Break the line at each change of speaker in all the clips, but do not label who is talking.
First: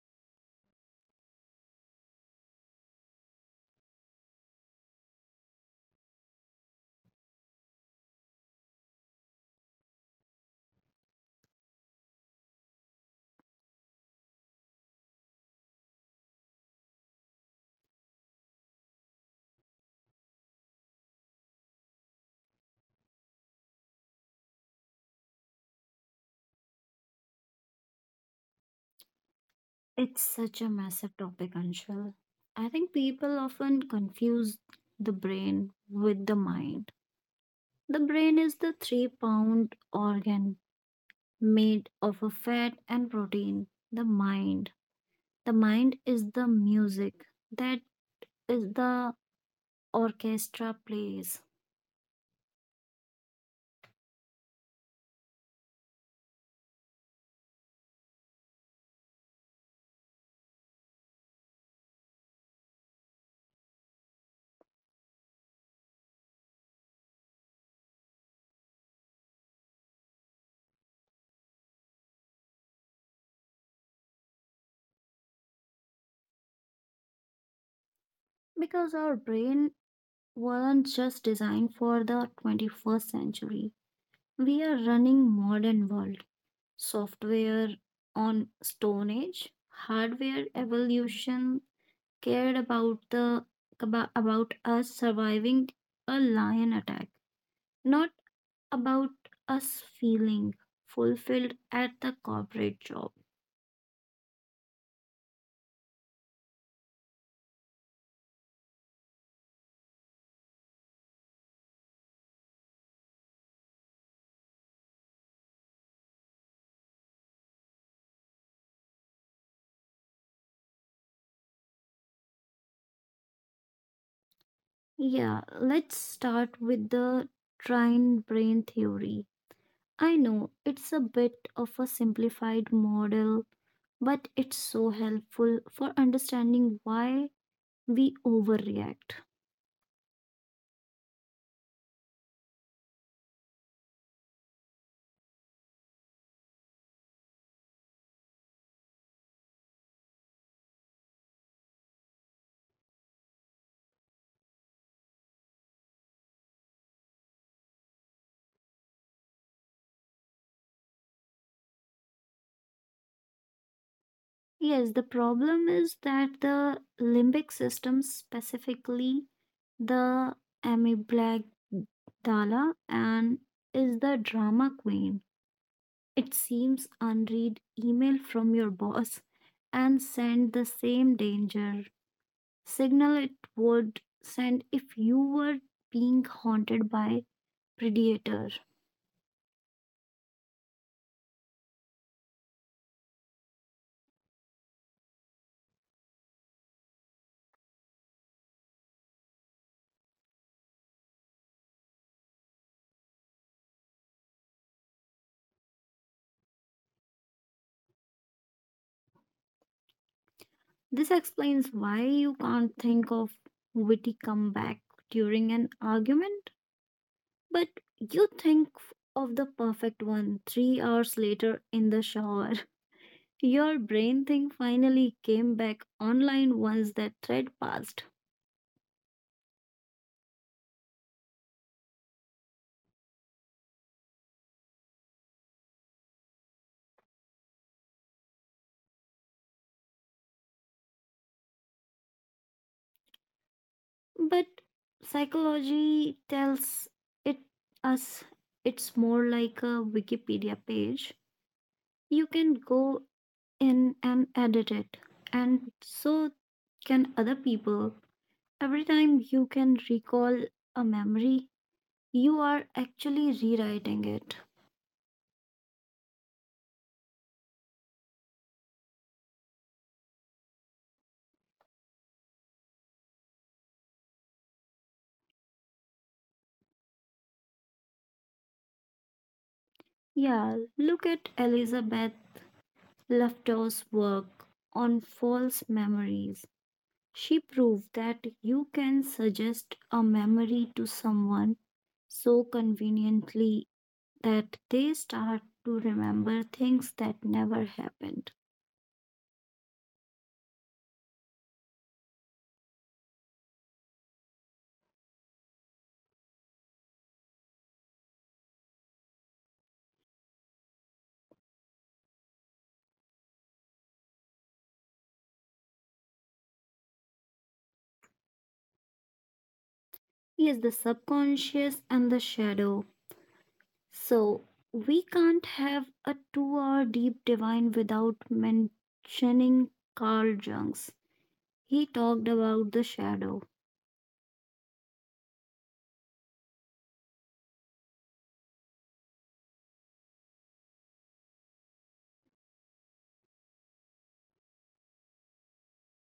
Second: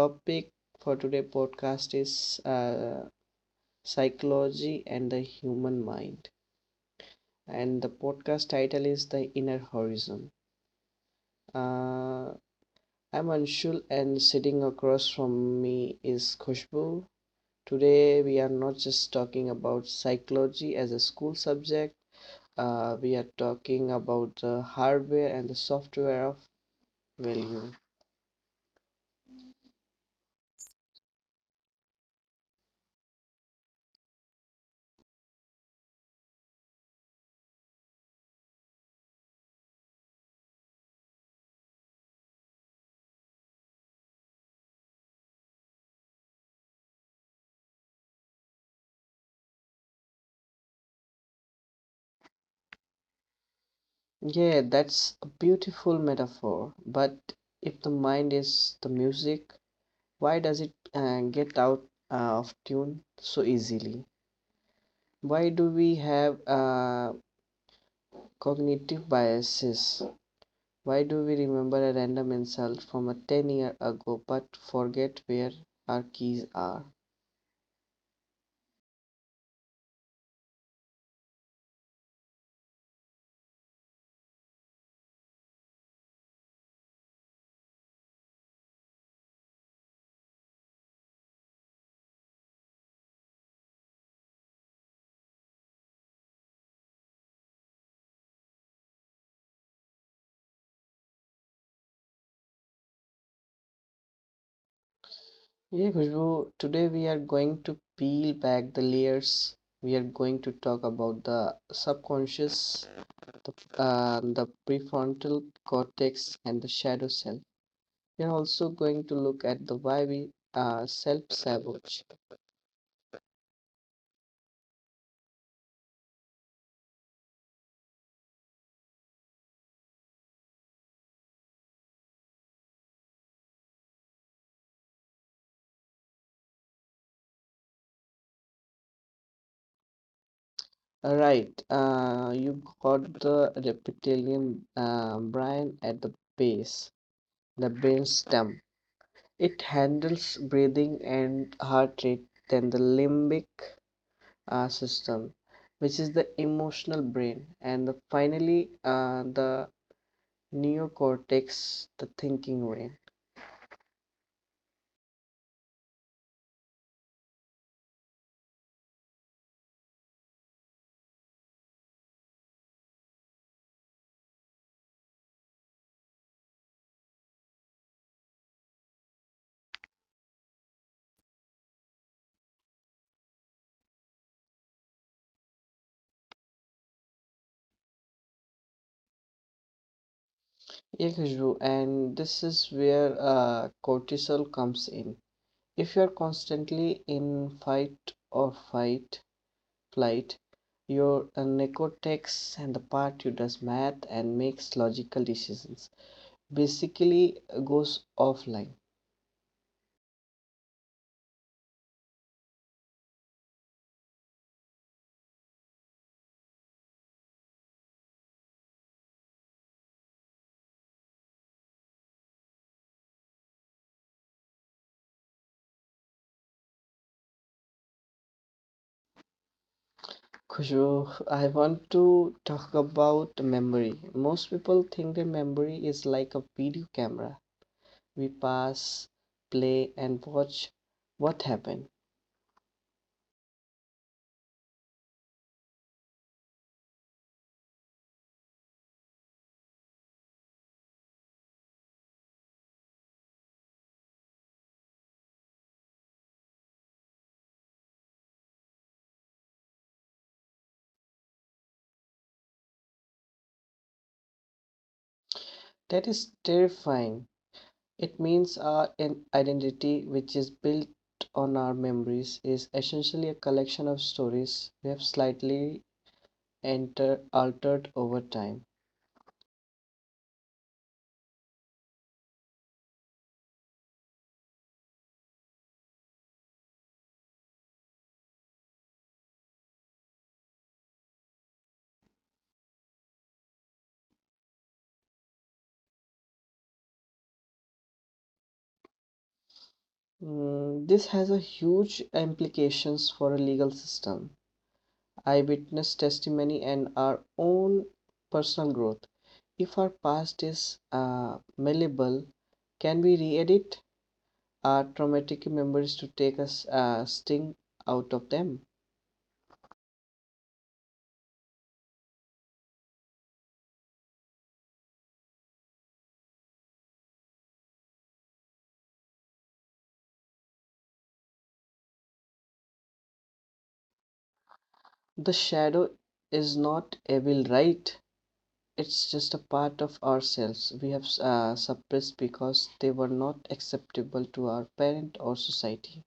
topic for today podcast is psychology and the human mind, and the podcast title is the inner horizon. Uh, I'm Anshul, and sitting across from me is Khushbu. Today we are not just talking about psychology as a school subject. We are talking about the hardware and the software of value.
It's such a massive topic, Anshul. I think people often confuse the brain with the mind. The brain is the 3-pound organ made of a fat and protein. The mind is the music that is the orchestra plays.
Yeah, that's a beautiful metaphor. But if the mind is the music, why does it get out of tune so easily? Why do we have cognitive biases? Why do we remember a random insult from a 10 year ago but forget where our keys are?
Because our brain weren't just designed for the 21st century. We are running modern world software on Stone Age, hardware evolution cared about us surviving a lion attack, not about us feeling fulfilled at the corporate job.
Yeah, Khushbu, today we are going to peel back the layers. We are going to talk about the subconscious the, the prefrontal cortex and the shadow cell. We are also going to look at the why we self sabotage.
Yeah, let's start with the trine brain theory. I know it's a bit of a simplified model, but it's so helpful for understanding why we overreact.
All right, you got the reptilian brain at the base, the brain stem. It handles breathing and heart rate, then the limbic system, which is the emotional brain, and the, finally the neocortex, the thinking brain.
Yes, the problem is that the limbic system, specifically the amygdala, and is the drama queen. It seems unread email from your boss and send the same danger signal it would send if you were being haunted by predator.
Yeah, Khushbu, and this is where cortisol comes in. If you are constantly in fight or fight flight, your neocortex and the part who does math and makes logical decisions basically goes offline.
This explains why you can't think of witty comeback during an argument. But you think of the perfect one 3 hours later in the shower. Your brain thing finally came back online once that thread passed.
Khushbu, I want to talk about memory. Most people think that memory is like a video camera. We pass, play, and watch what happened.
But psychology tells it us it's more like a Wikipedia page. You can go in and edit it, and so can other people. Every time you can recall a memory, you are actually rewriting it.
That is terrifying. It means our identity, which is built on our memories, is essentially a collection of stories we have slightly altered over time.
Yeah, look at Elizabeth Loftus' work on false memories. She proved that you can suggest a memory to someone so conveniently that they start to remember things that never happened.
Mm, this has a huge implications for a legal system. Eyewitness testimony and our own personal growth. If our past is malleable, can we re-edit our traumatic memories to take us sting out of them?
Yes, the subconscious and the shadow. So, we can't have a 2-hour deep divine without mentioning Carl Jung's. He talked about the shadow.
The shadow is not evil, right? It's just a part of ourselves we have suppressed because they were not acceptable to our parent or society.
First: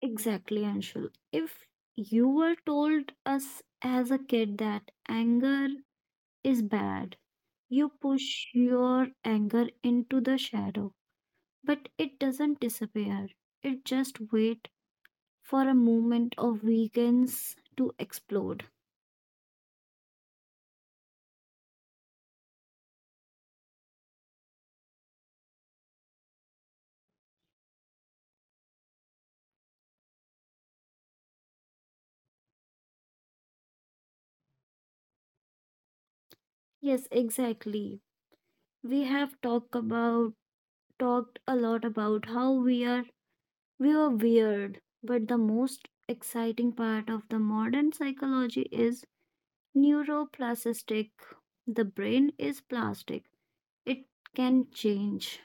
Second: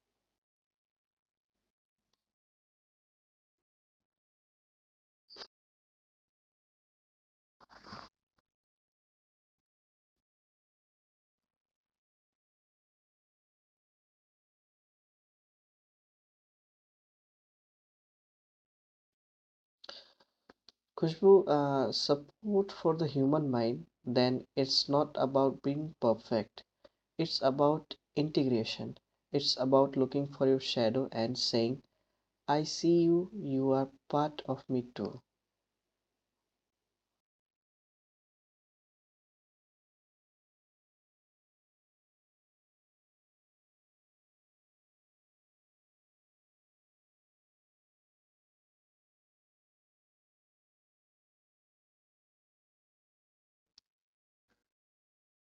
Exactly, Anshul. If you were told us as a kid that anger is bad, you push your anger into the shadow, but it doesn't disappear. It just wait for a moment of weakness to explode.
Kushbu, support for the human mind, then it's not about being perfect. It's about integration. It's about looking for your shadow and saying, I see you, you are part of me too.
Yes, exactly. We have talked a lot about how we were weird, but the most exciting part of the modern psychology is Neuroplastic. The brain is plastic. It can change.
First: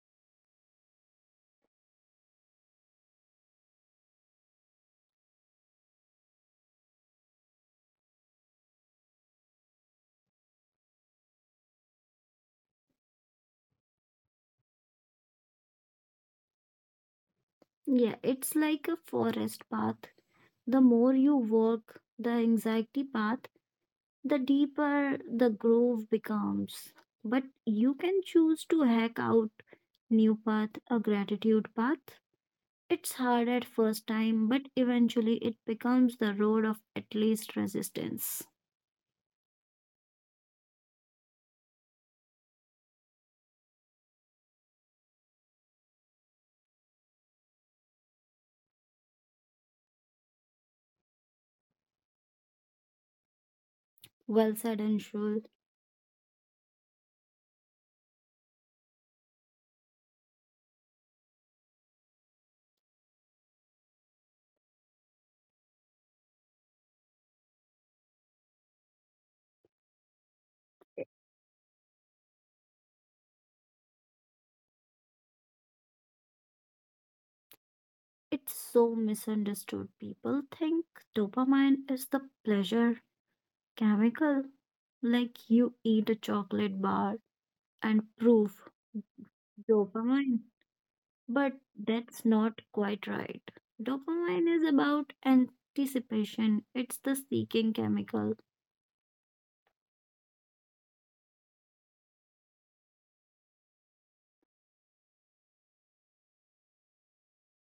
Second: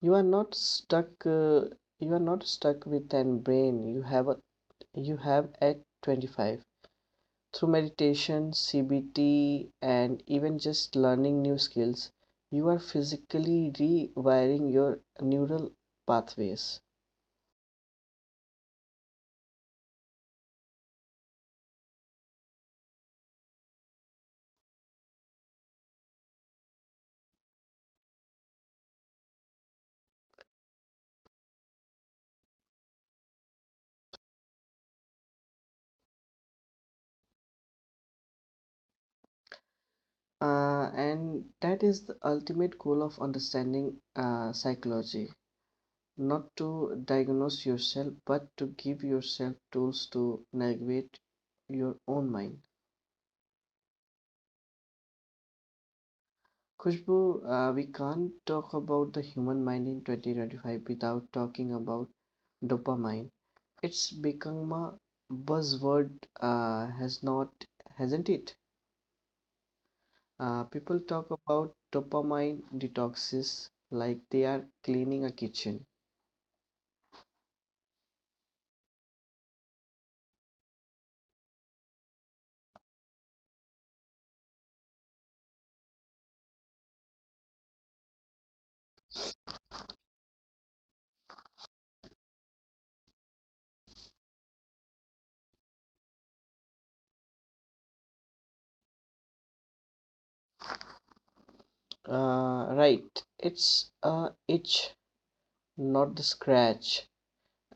You are not stuck, uh, you are not stuck with an brain, you have a you have at 25. Through meditation, CBT, and even just learning new skills, you are physically rewiring your neural pathways.
Yeah, it's like a forest path. The more you work the anxiety path, the deeper the groove becomes. But you can choose to hack out new path, a gratitude path. It's hard at first time, but eventually it becomes the road of at least resistance.
And that is the ultimate goal of understanding psychology not to diagnose yourself but to give yourself tools to navigate your own mind.
Well said, Anshul.
Kushbu, we can't talk about the human mind in 2025 without talking about dopamine. It's become a buzzword, uh, has not, hasn't it? People talk about dopamine detoxes like they are cleaning a kitchen.
It's so misunderstood. People think dopamine is the pleasure chemical, like you eat a chocolate bar and proof dopamine. But that's not quite right. Dopamine is about anticipation, it's the seeking chemical.
Right. It's a itch, not the scratch.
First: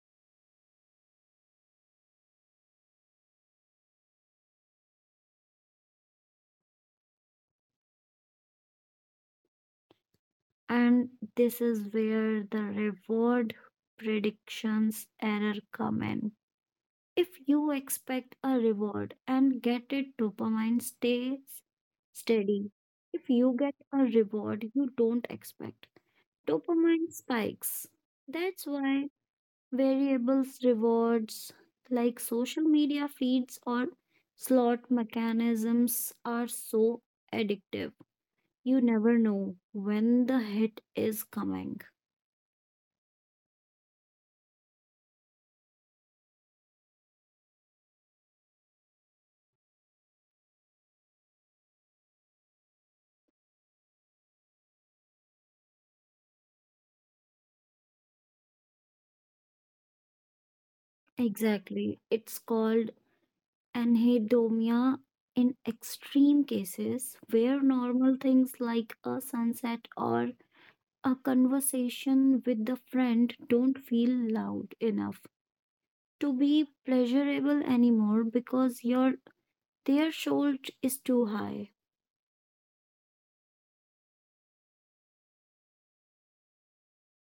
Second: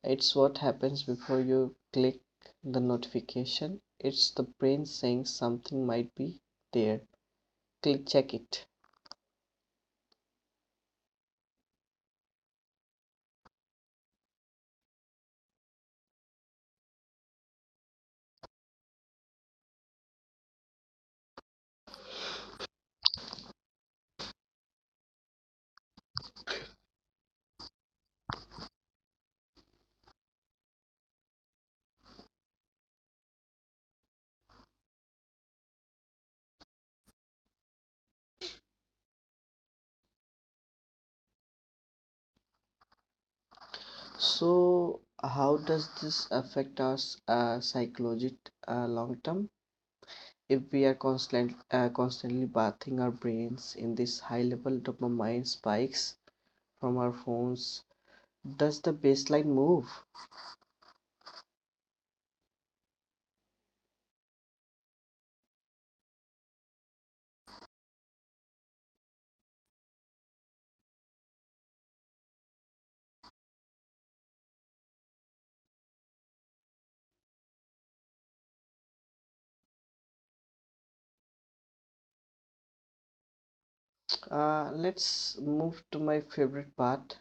It's what happens before you click the notification. It's the brain saying something might be there. Click check it.
And this is where the reward predictions error come in. If you expect a reward and get it, dopamine stays steady. If you get a reward you don't expect, dopamine spikes. That's why variables rewards like social media feeds or slot mechanisms are so addictive. You never know when the hit is coming.
So how does this affect us psychology long term if we are constantly bathing our brains in this high level dopamine spikes from our phones does the baseline move?
Exactly. It's called anhedonia in extreme cases where normal things like a sunset or a conversation with a friend don't feel loud enough to be pleasurable anymore because your their shoulder is too high.
Let's move to my favorite part,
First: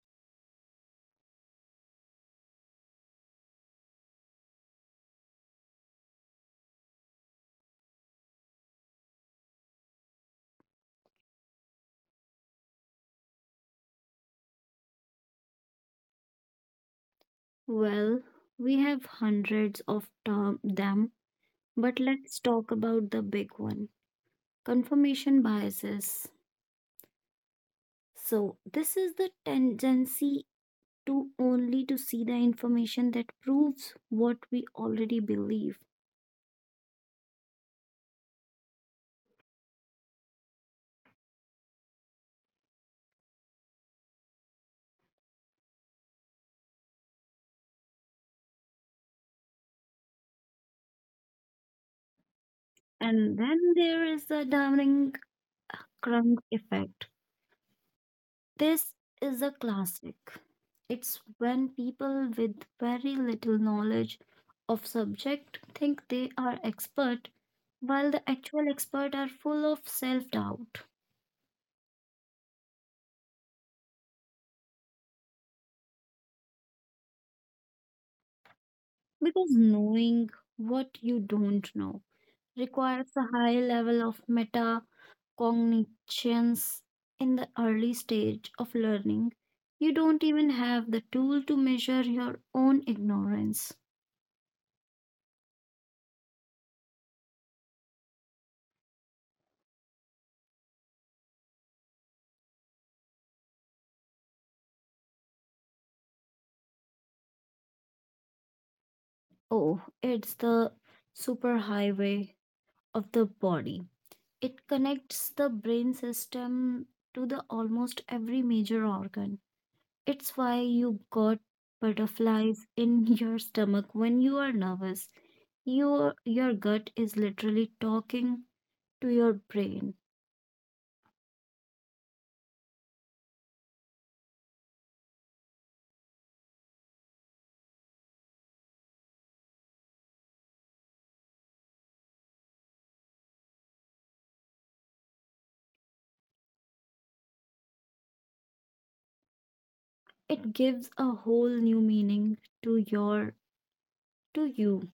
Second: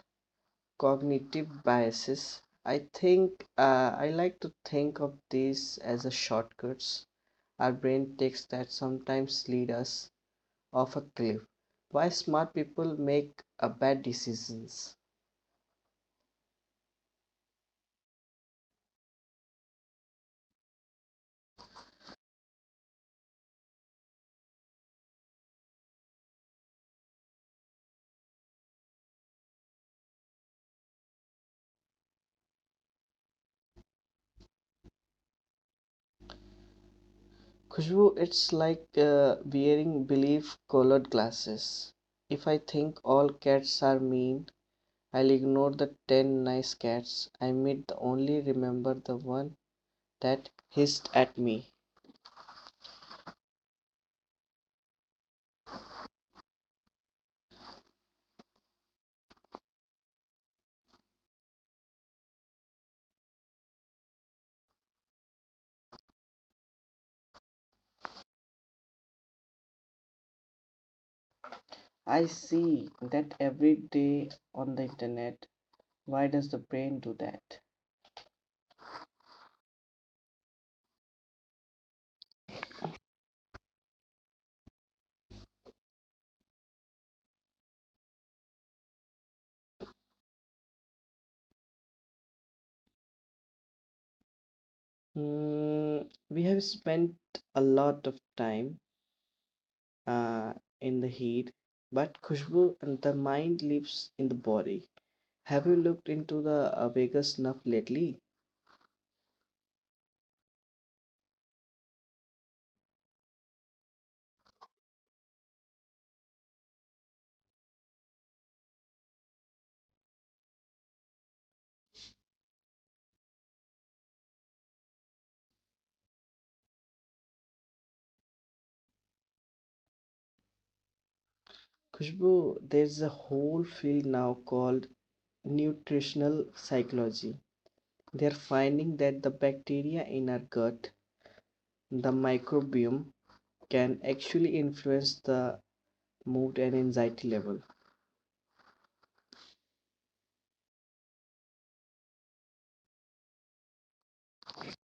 cognitive biases. I think I like to think of these as a shortcuts our brain takes that sometimes lead us off a cliff. Why smart people make bad decisions.
Well, we have hundreds of them, but let's talk about the big one confirmation biases. So, this is the tendency to only to see the information that proves what we already believe.
Khushbu, it's like wearing belief colored glasses. If I think all cats are mean, I'll ignore the 10 nice cats I meet, the only remember the one that hissed at me.
And then there is the damning crunk effect. This is a classic. It's when people with very little knowledge of subject think they are expert while the actual expert are full of self-doubt
I see that every day on the internet. Why does the brain do that?
because knowing what you don't know requires a high level of meta cognitions. In the early stage of learning, you don't even have the tool to measure your own ignorance.
Hmm, we have spent a lot of time uh, in the heat, but Khushbu, the mind lives in the body. Have you looked into the Vegas snuff lately?
Oh, it's the superhighway of the body. It connects the brain system to the almost every major organ. It's why you got butterflies in your stomach when you are nervous. Your gut is literally talking to your brain.
Khushbu, there's a whole field now called nutritional psychology. They're finding that the bacteria in our gut, the microbiome, can actually influence the mood and anxiety level.
It gives a whole new meaning to your to you.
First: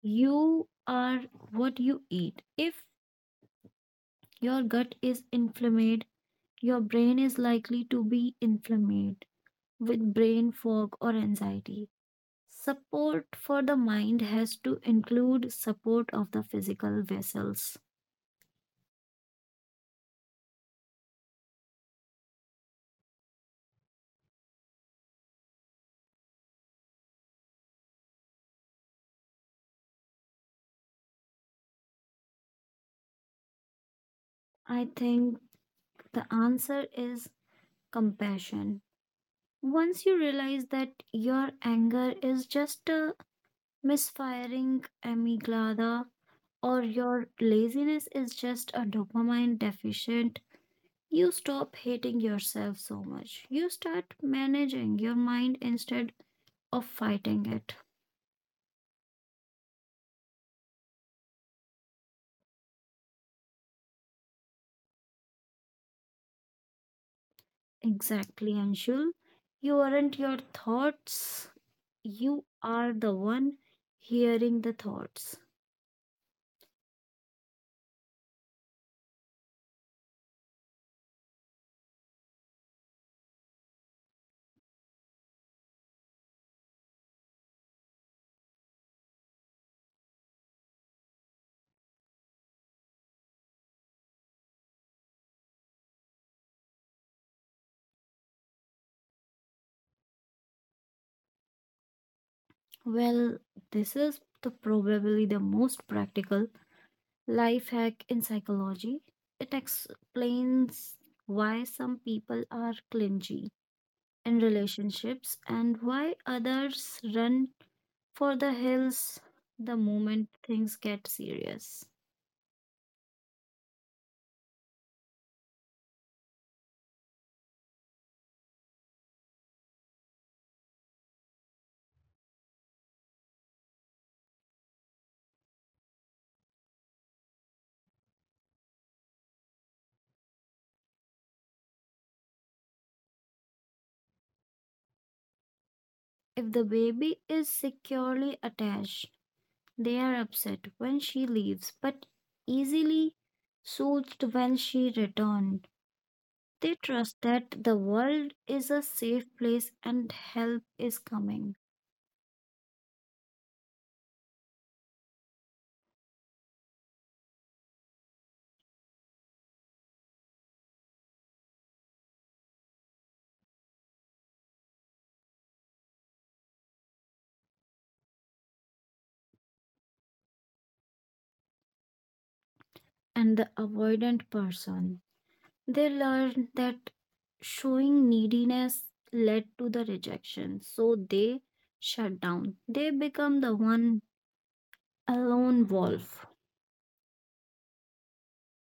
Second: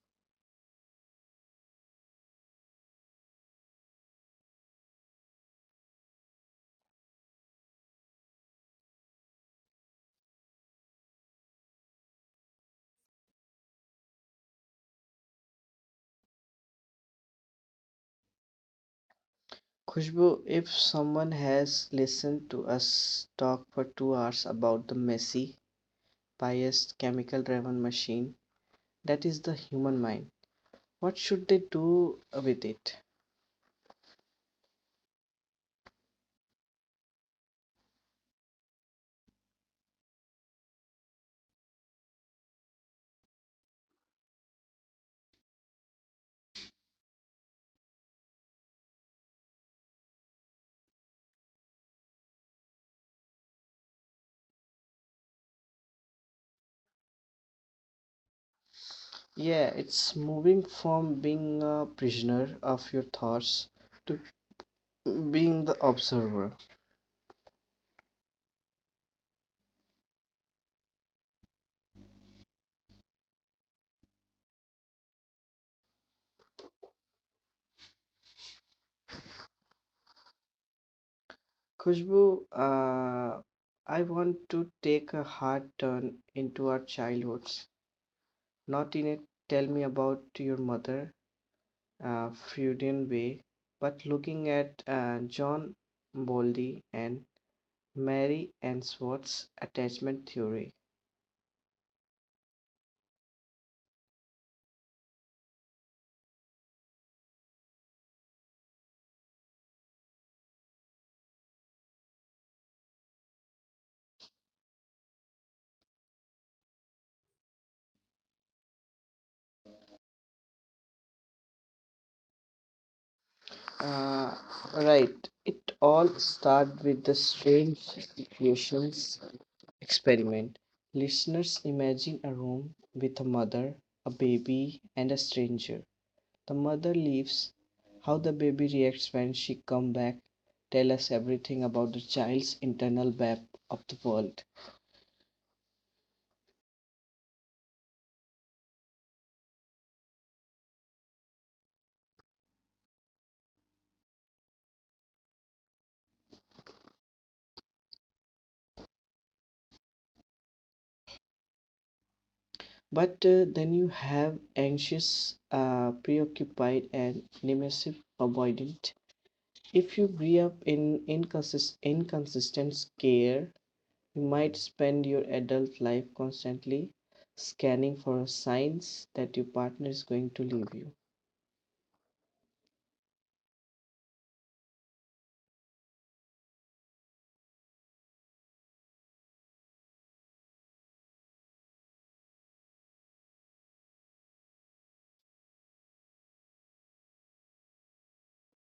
You are what you eat. If your gut is inflamed, your brain is likely to be inflamed with brain fog or anxiety. Support for the mind has to include support of the physical vessels.
Khushbu, if someone has listened to us talk for 2 hours about the messy, biased, chemical driven machine, that is the human mind. What should they do with it?
I think the answer is compassion. Once you realize that your anger is just a misfiring amygdala, or your laziness is just a dopamine deficient, you stop hating yourself so much. You start managing your mind instead of fighting it.
Yeah, it's moving from being a prisoner of your thoughts to being the observer.
Exactly, Anshul. You aren't your thoughts, you are the one hearing the thoughts.
Khushbu, I want to take a hard turn into our childhoods. Not in a tell me about your mother, Freudian way, but looking at John Bowlby and Mary Ainsworth's attachment theory.
Well, this is the probably the most practical life hack in psychology. It explains why some people are clingy in relationships and why others run for the hills the moment things get serious.
Uh, right. It all started with the strange equations experiment. Listeners, imagine a room with a mother, a baby, and a stranger. The mother leaves. How the baby reacts when she come back. Tell us everything about the child's internal map of the world.
If the baby is securely attached, they are upset when she leaves but easily soothed when she returned. They trust that the world is a safe place and help is coming.
But then you have anxious, preoccupied, and dismissive, avoidant. If you grew up in inconsistent care, you might spend your adult life constantly scanning for signs that your partner is going to leave you.
And the avoidant person. They learned that showing neediness led to the rejection, so they shut down. They become the one a lone wolf.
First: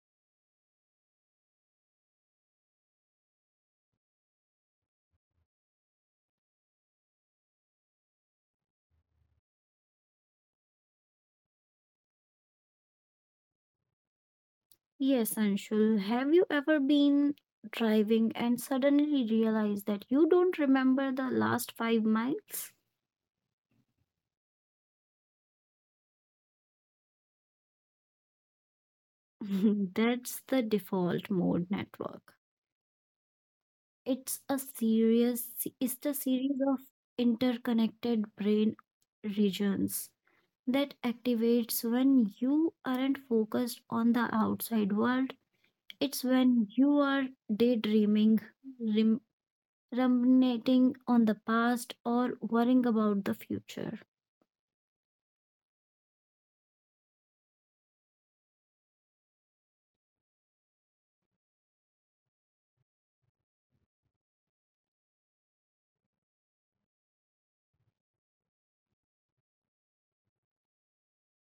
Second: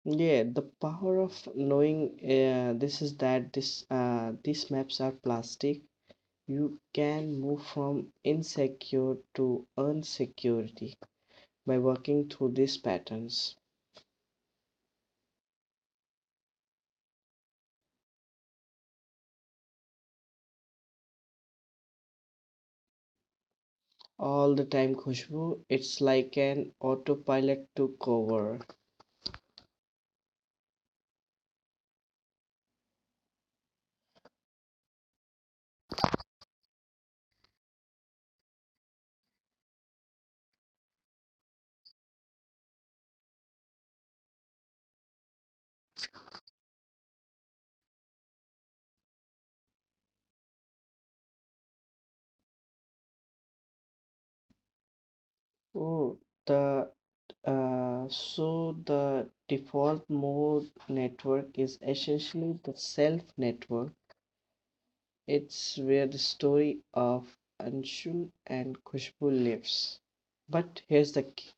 Yeah, the power of knowing this is that this these maps are plastic. You can move from insecure to unsecurity by working through these patterns
Yes, Anshul, have you ever been driving and suddenly realized that you don't remember the last 5 miles?
all the time, Khushbu. It's like an autopilot took over.
That's the default mode network. It's a serious, it's a series of interconnected brain regions that activates when you aren't focused on the outside world. It's when you are daydreaming, rim- ruminating on the past, or worrying about the future.
Oh, the so the default mode network is essentially the self network. It's where the story of Anshul and Khushbu lives. But here's the key.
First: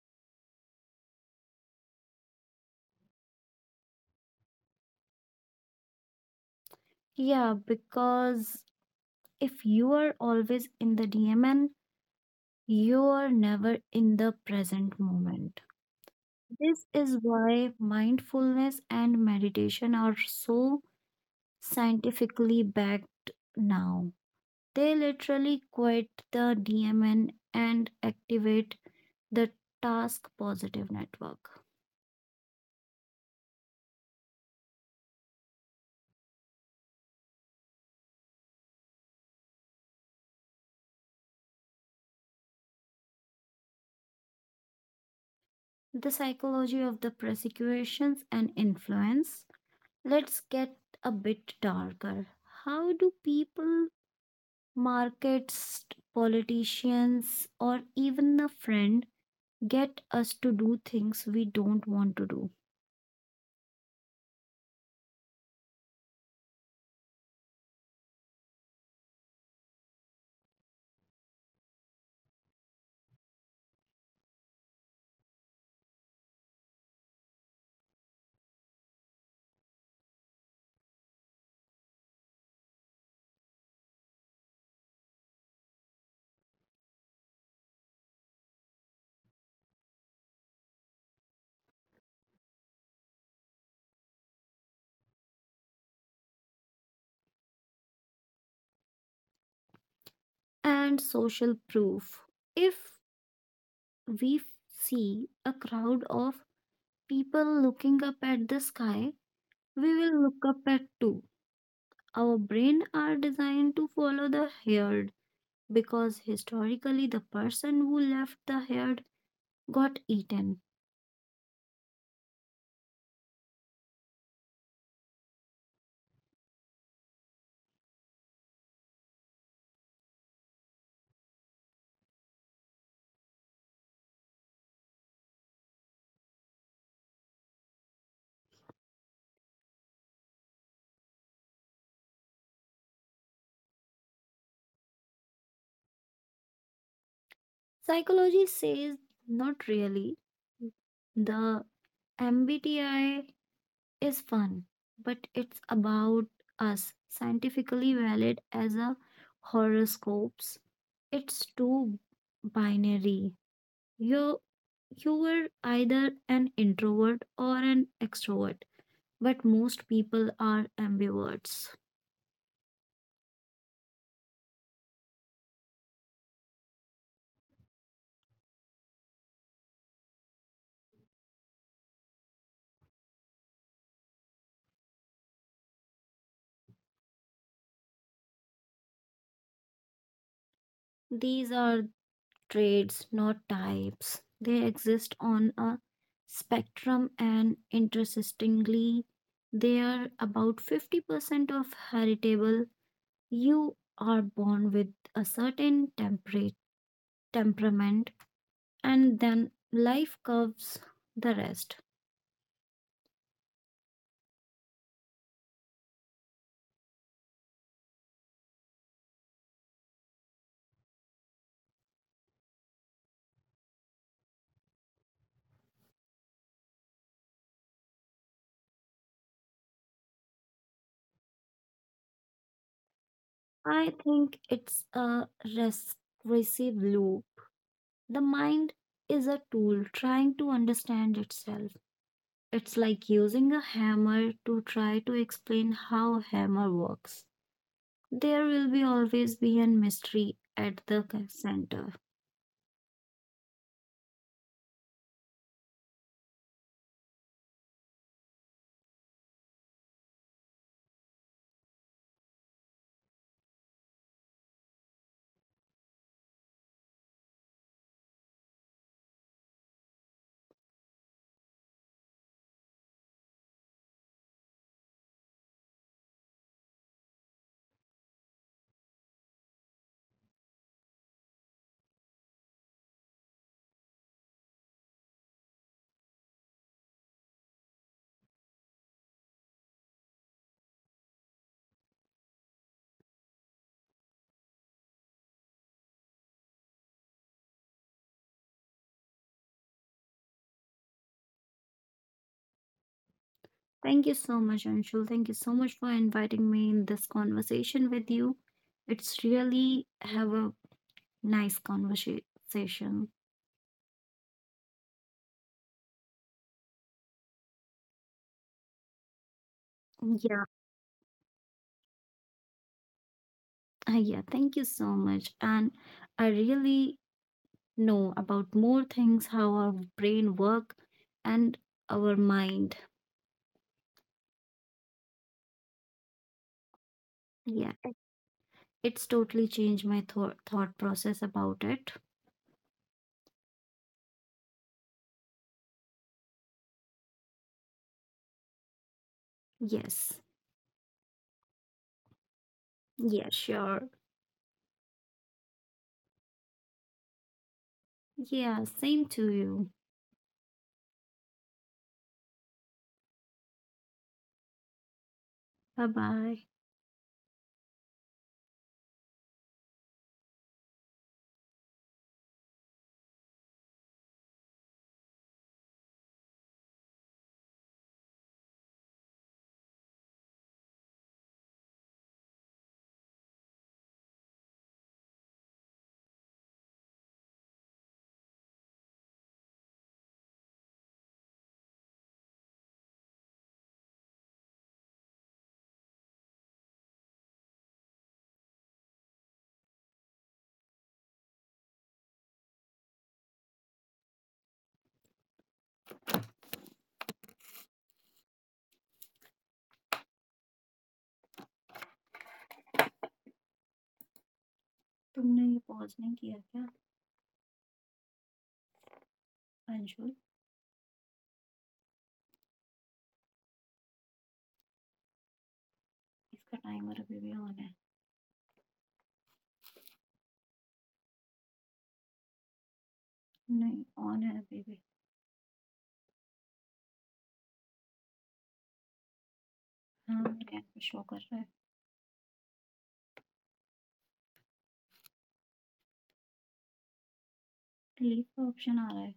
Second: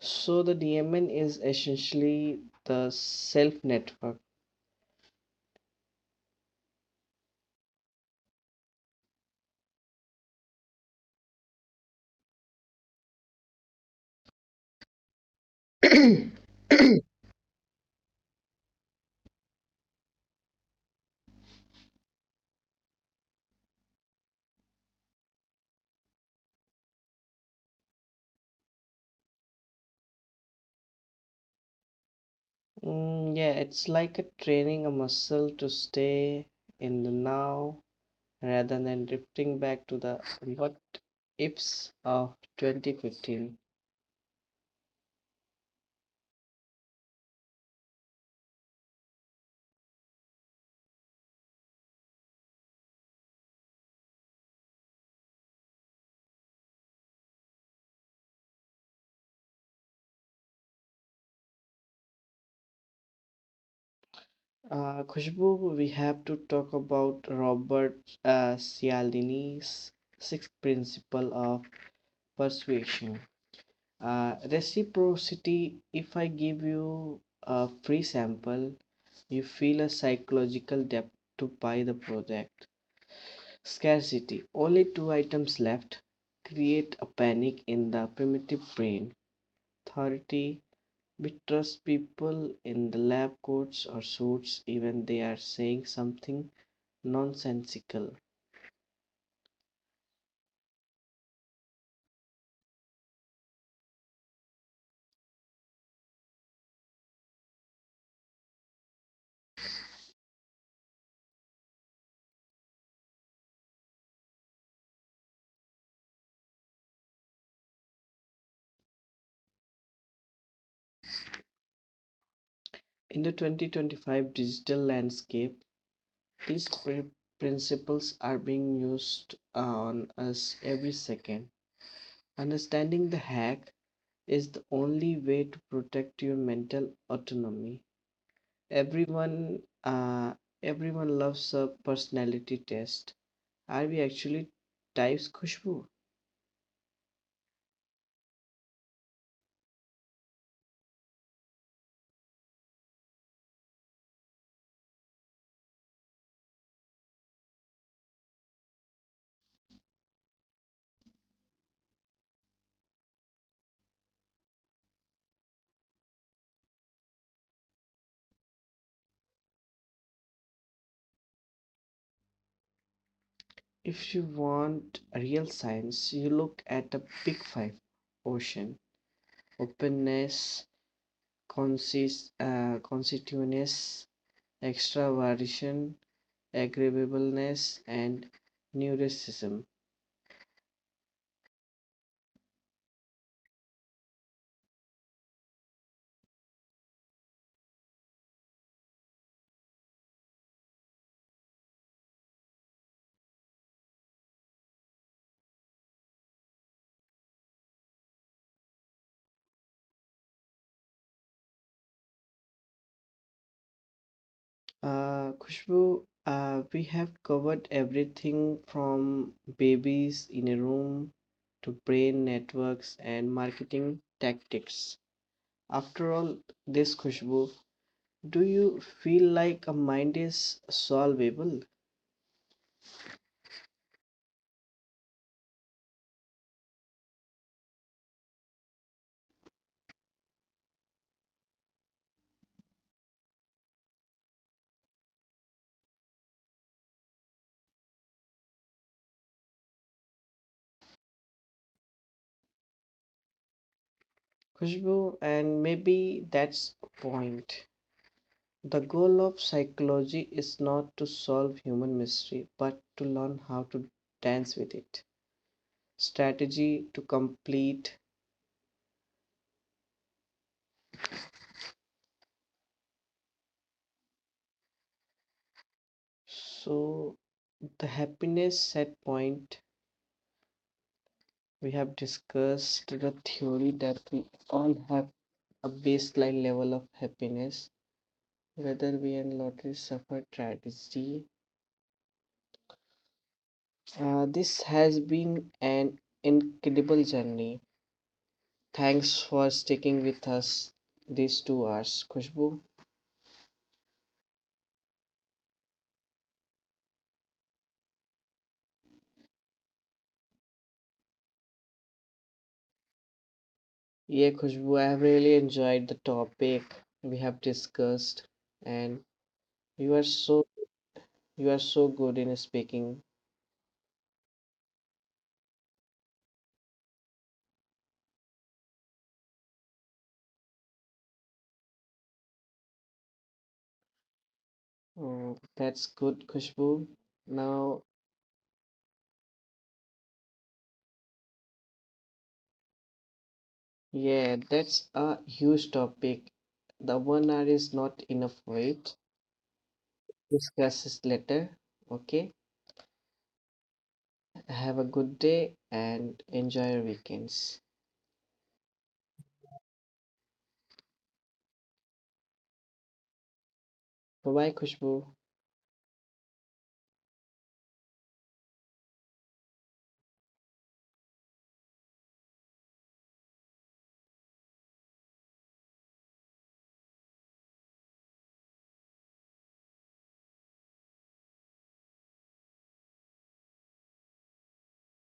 So the DMN is essentially the self network.
Yeah, because if you are always in the DMN, you are never in the present moment. This is why mindfulness and meditation are so scientifically backed now. They literally quit the DMN and activate the task positive network.
Mm, yeah, it's like a training a muscle to stay in the now rather than drifting back to the what ifs of 2015.
The psychology of the prosecutions and influence. Let's get a bit darker. How do people, markets, politicians, or even a friend get us to do things we don't want to do?
Khushbu, we have to talk about Robert Cialdini's sixth principle of persuasion. Reciprocity, if I give you a free sample, you feel a psychological debt to buy the product. Scarcity, only two items left, create a panic in the primitive brain. Authority, we trust people in the lab coats or suits even they are saying something nonsensical.
And social proof. If we see a crowd of people looking up at the sky, we will look up at too. Our brain are designed to follow the herd because historically the person who left the herd got eaten.
In the 2025 digital landscape, these principles are being used on us every second. Understanding the hack is the only way to protect your mental autonomy. Everyone, uh, everyone loves a personality test. Are we actually types, Khushbu?
Psychology says not really. The MBTI is fun, but it's about us scientifically valid as a horoscopes. It's too binary. You you were either an introvert or an extrovert, but most people are ambiverts.
If you want real science, you look at the big five: ocean, openness, constitutiveness, extraversion, agreeableness, and neuroticism.
These are traits, not types. They exist on a spectrum, and interestingly, they are about 50% of heritable. You are born with a certain temperate temperament, and then life curves the rest.
Khushbu, we have covered everything from babies in a room to brain networks and marketing tactics. After all this, Khushbu, do you feel like a mind is solvable?
I think it's a regressive loop. The mind is a tool trying to understand itself. It's like using a hammer to try to explain how hammer works. There will be always be a mystery at the center.
Khushbu, and maybe that's point. The goal of psychology is not to solve human mystery, but to learn how to dance with it. Strategy to complete. So, the happiness set point, we have discussed the theory that we all have a baseline level of happiness, whether we and lottery suffer tragedy. This has been an incredible journey. Thanks for sticking with us these 2 hours, Khushbu.
Thank you so much, Anshul. Thank you so much for inviting me in this conversation with you. It's really have a nice conversation.
Yeah, Khushbu, I have really enjoyed the topic we have discussed, and you are
Yeah,
so you are so good in speaking.
yeah. Thank you so much, and I really know about more things how our brain work and our mind.
Oh, that's good, Khushbu.
Yeah,
Now,
it's totally changed my thought process about it.
yeah, that's a huge topic. The 1 hour is not enough for it.
Yes.
Discuss this later. Okay.
Yeah, sure.
Have a good day and enjoy your weekends.
Yeah, same to you.
Bye bye, Khushbu.
Bye bye. तुमने ये pause नहीं किया क्या, अंशुल? इसका timer अभी भी on है। नहीं, ऑन है अभी भी। हाँ, मेरे ऐप पे शो कर रहा है। डिलीट का ऑप्शन आ रहा है।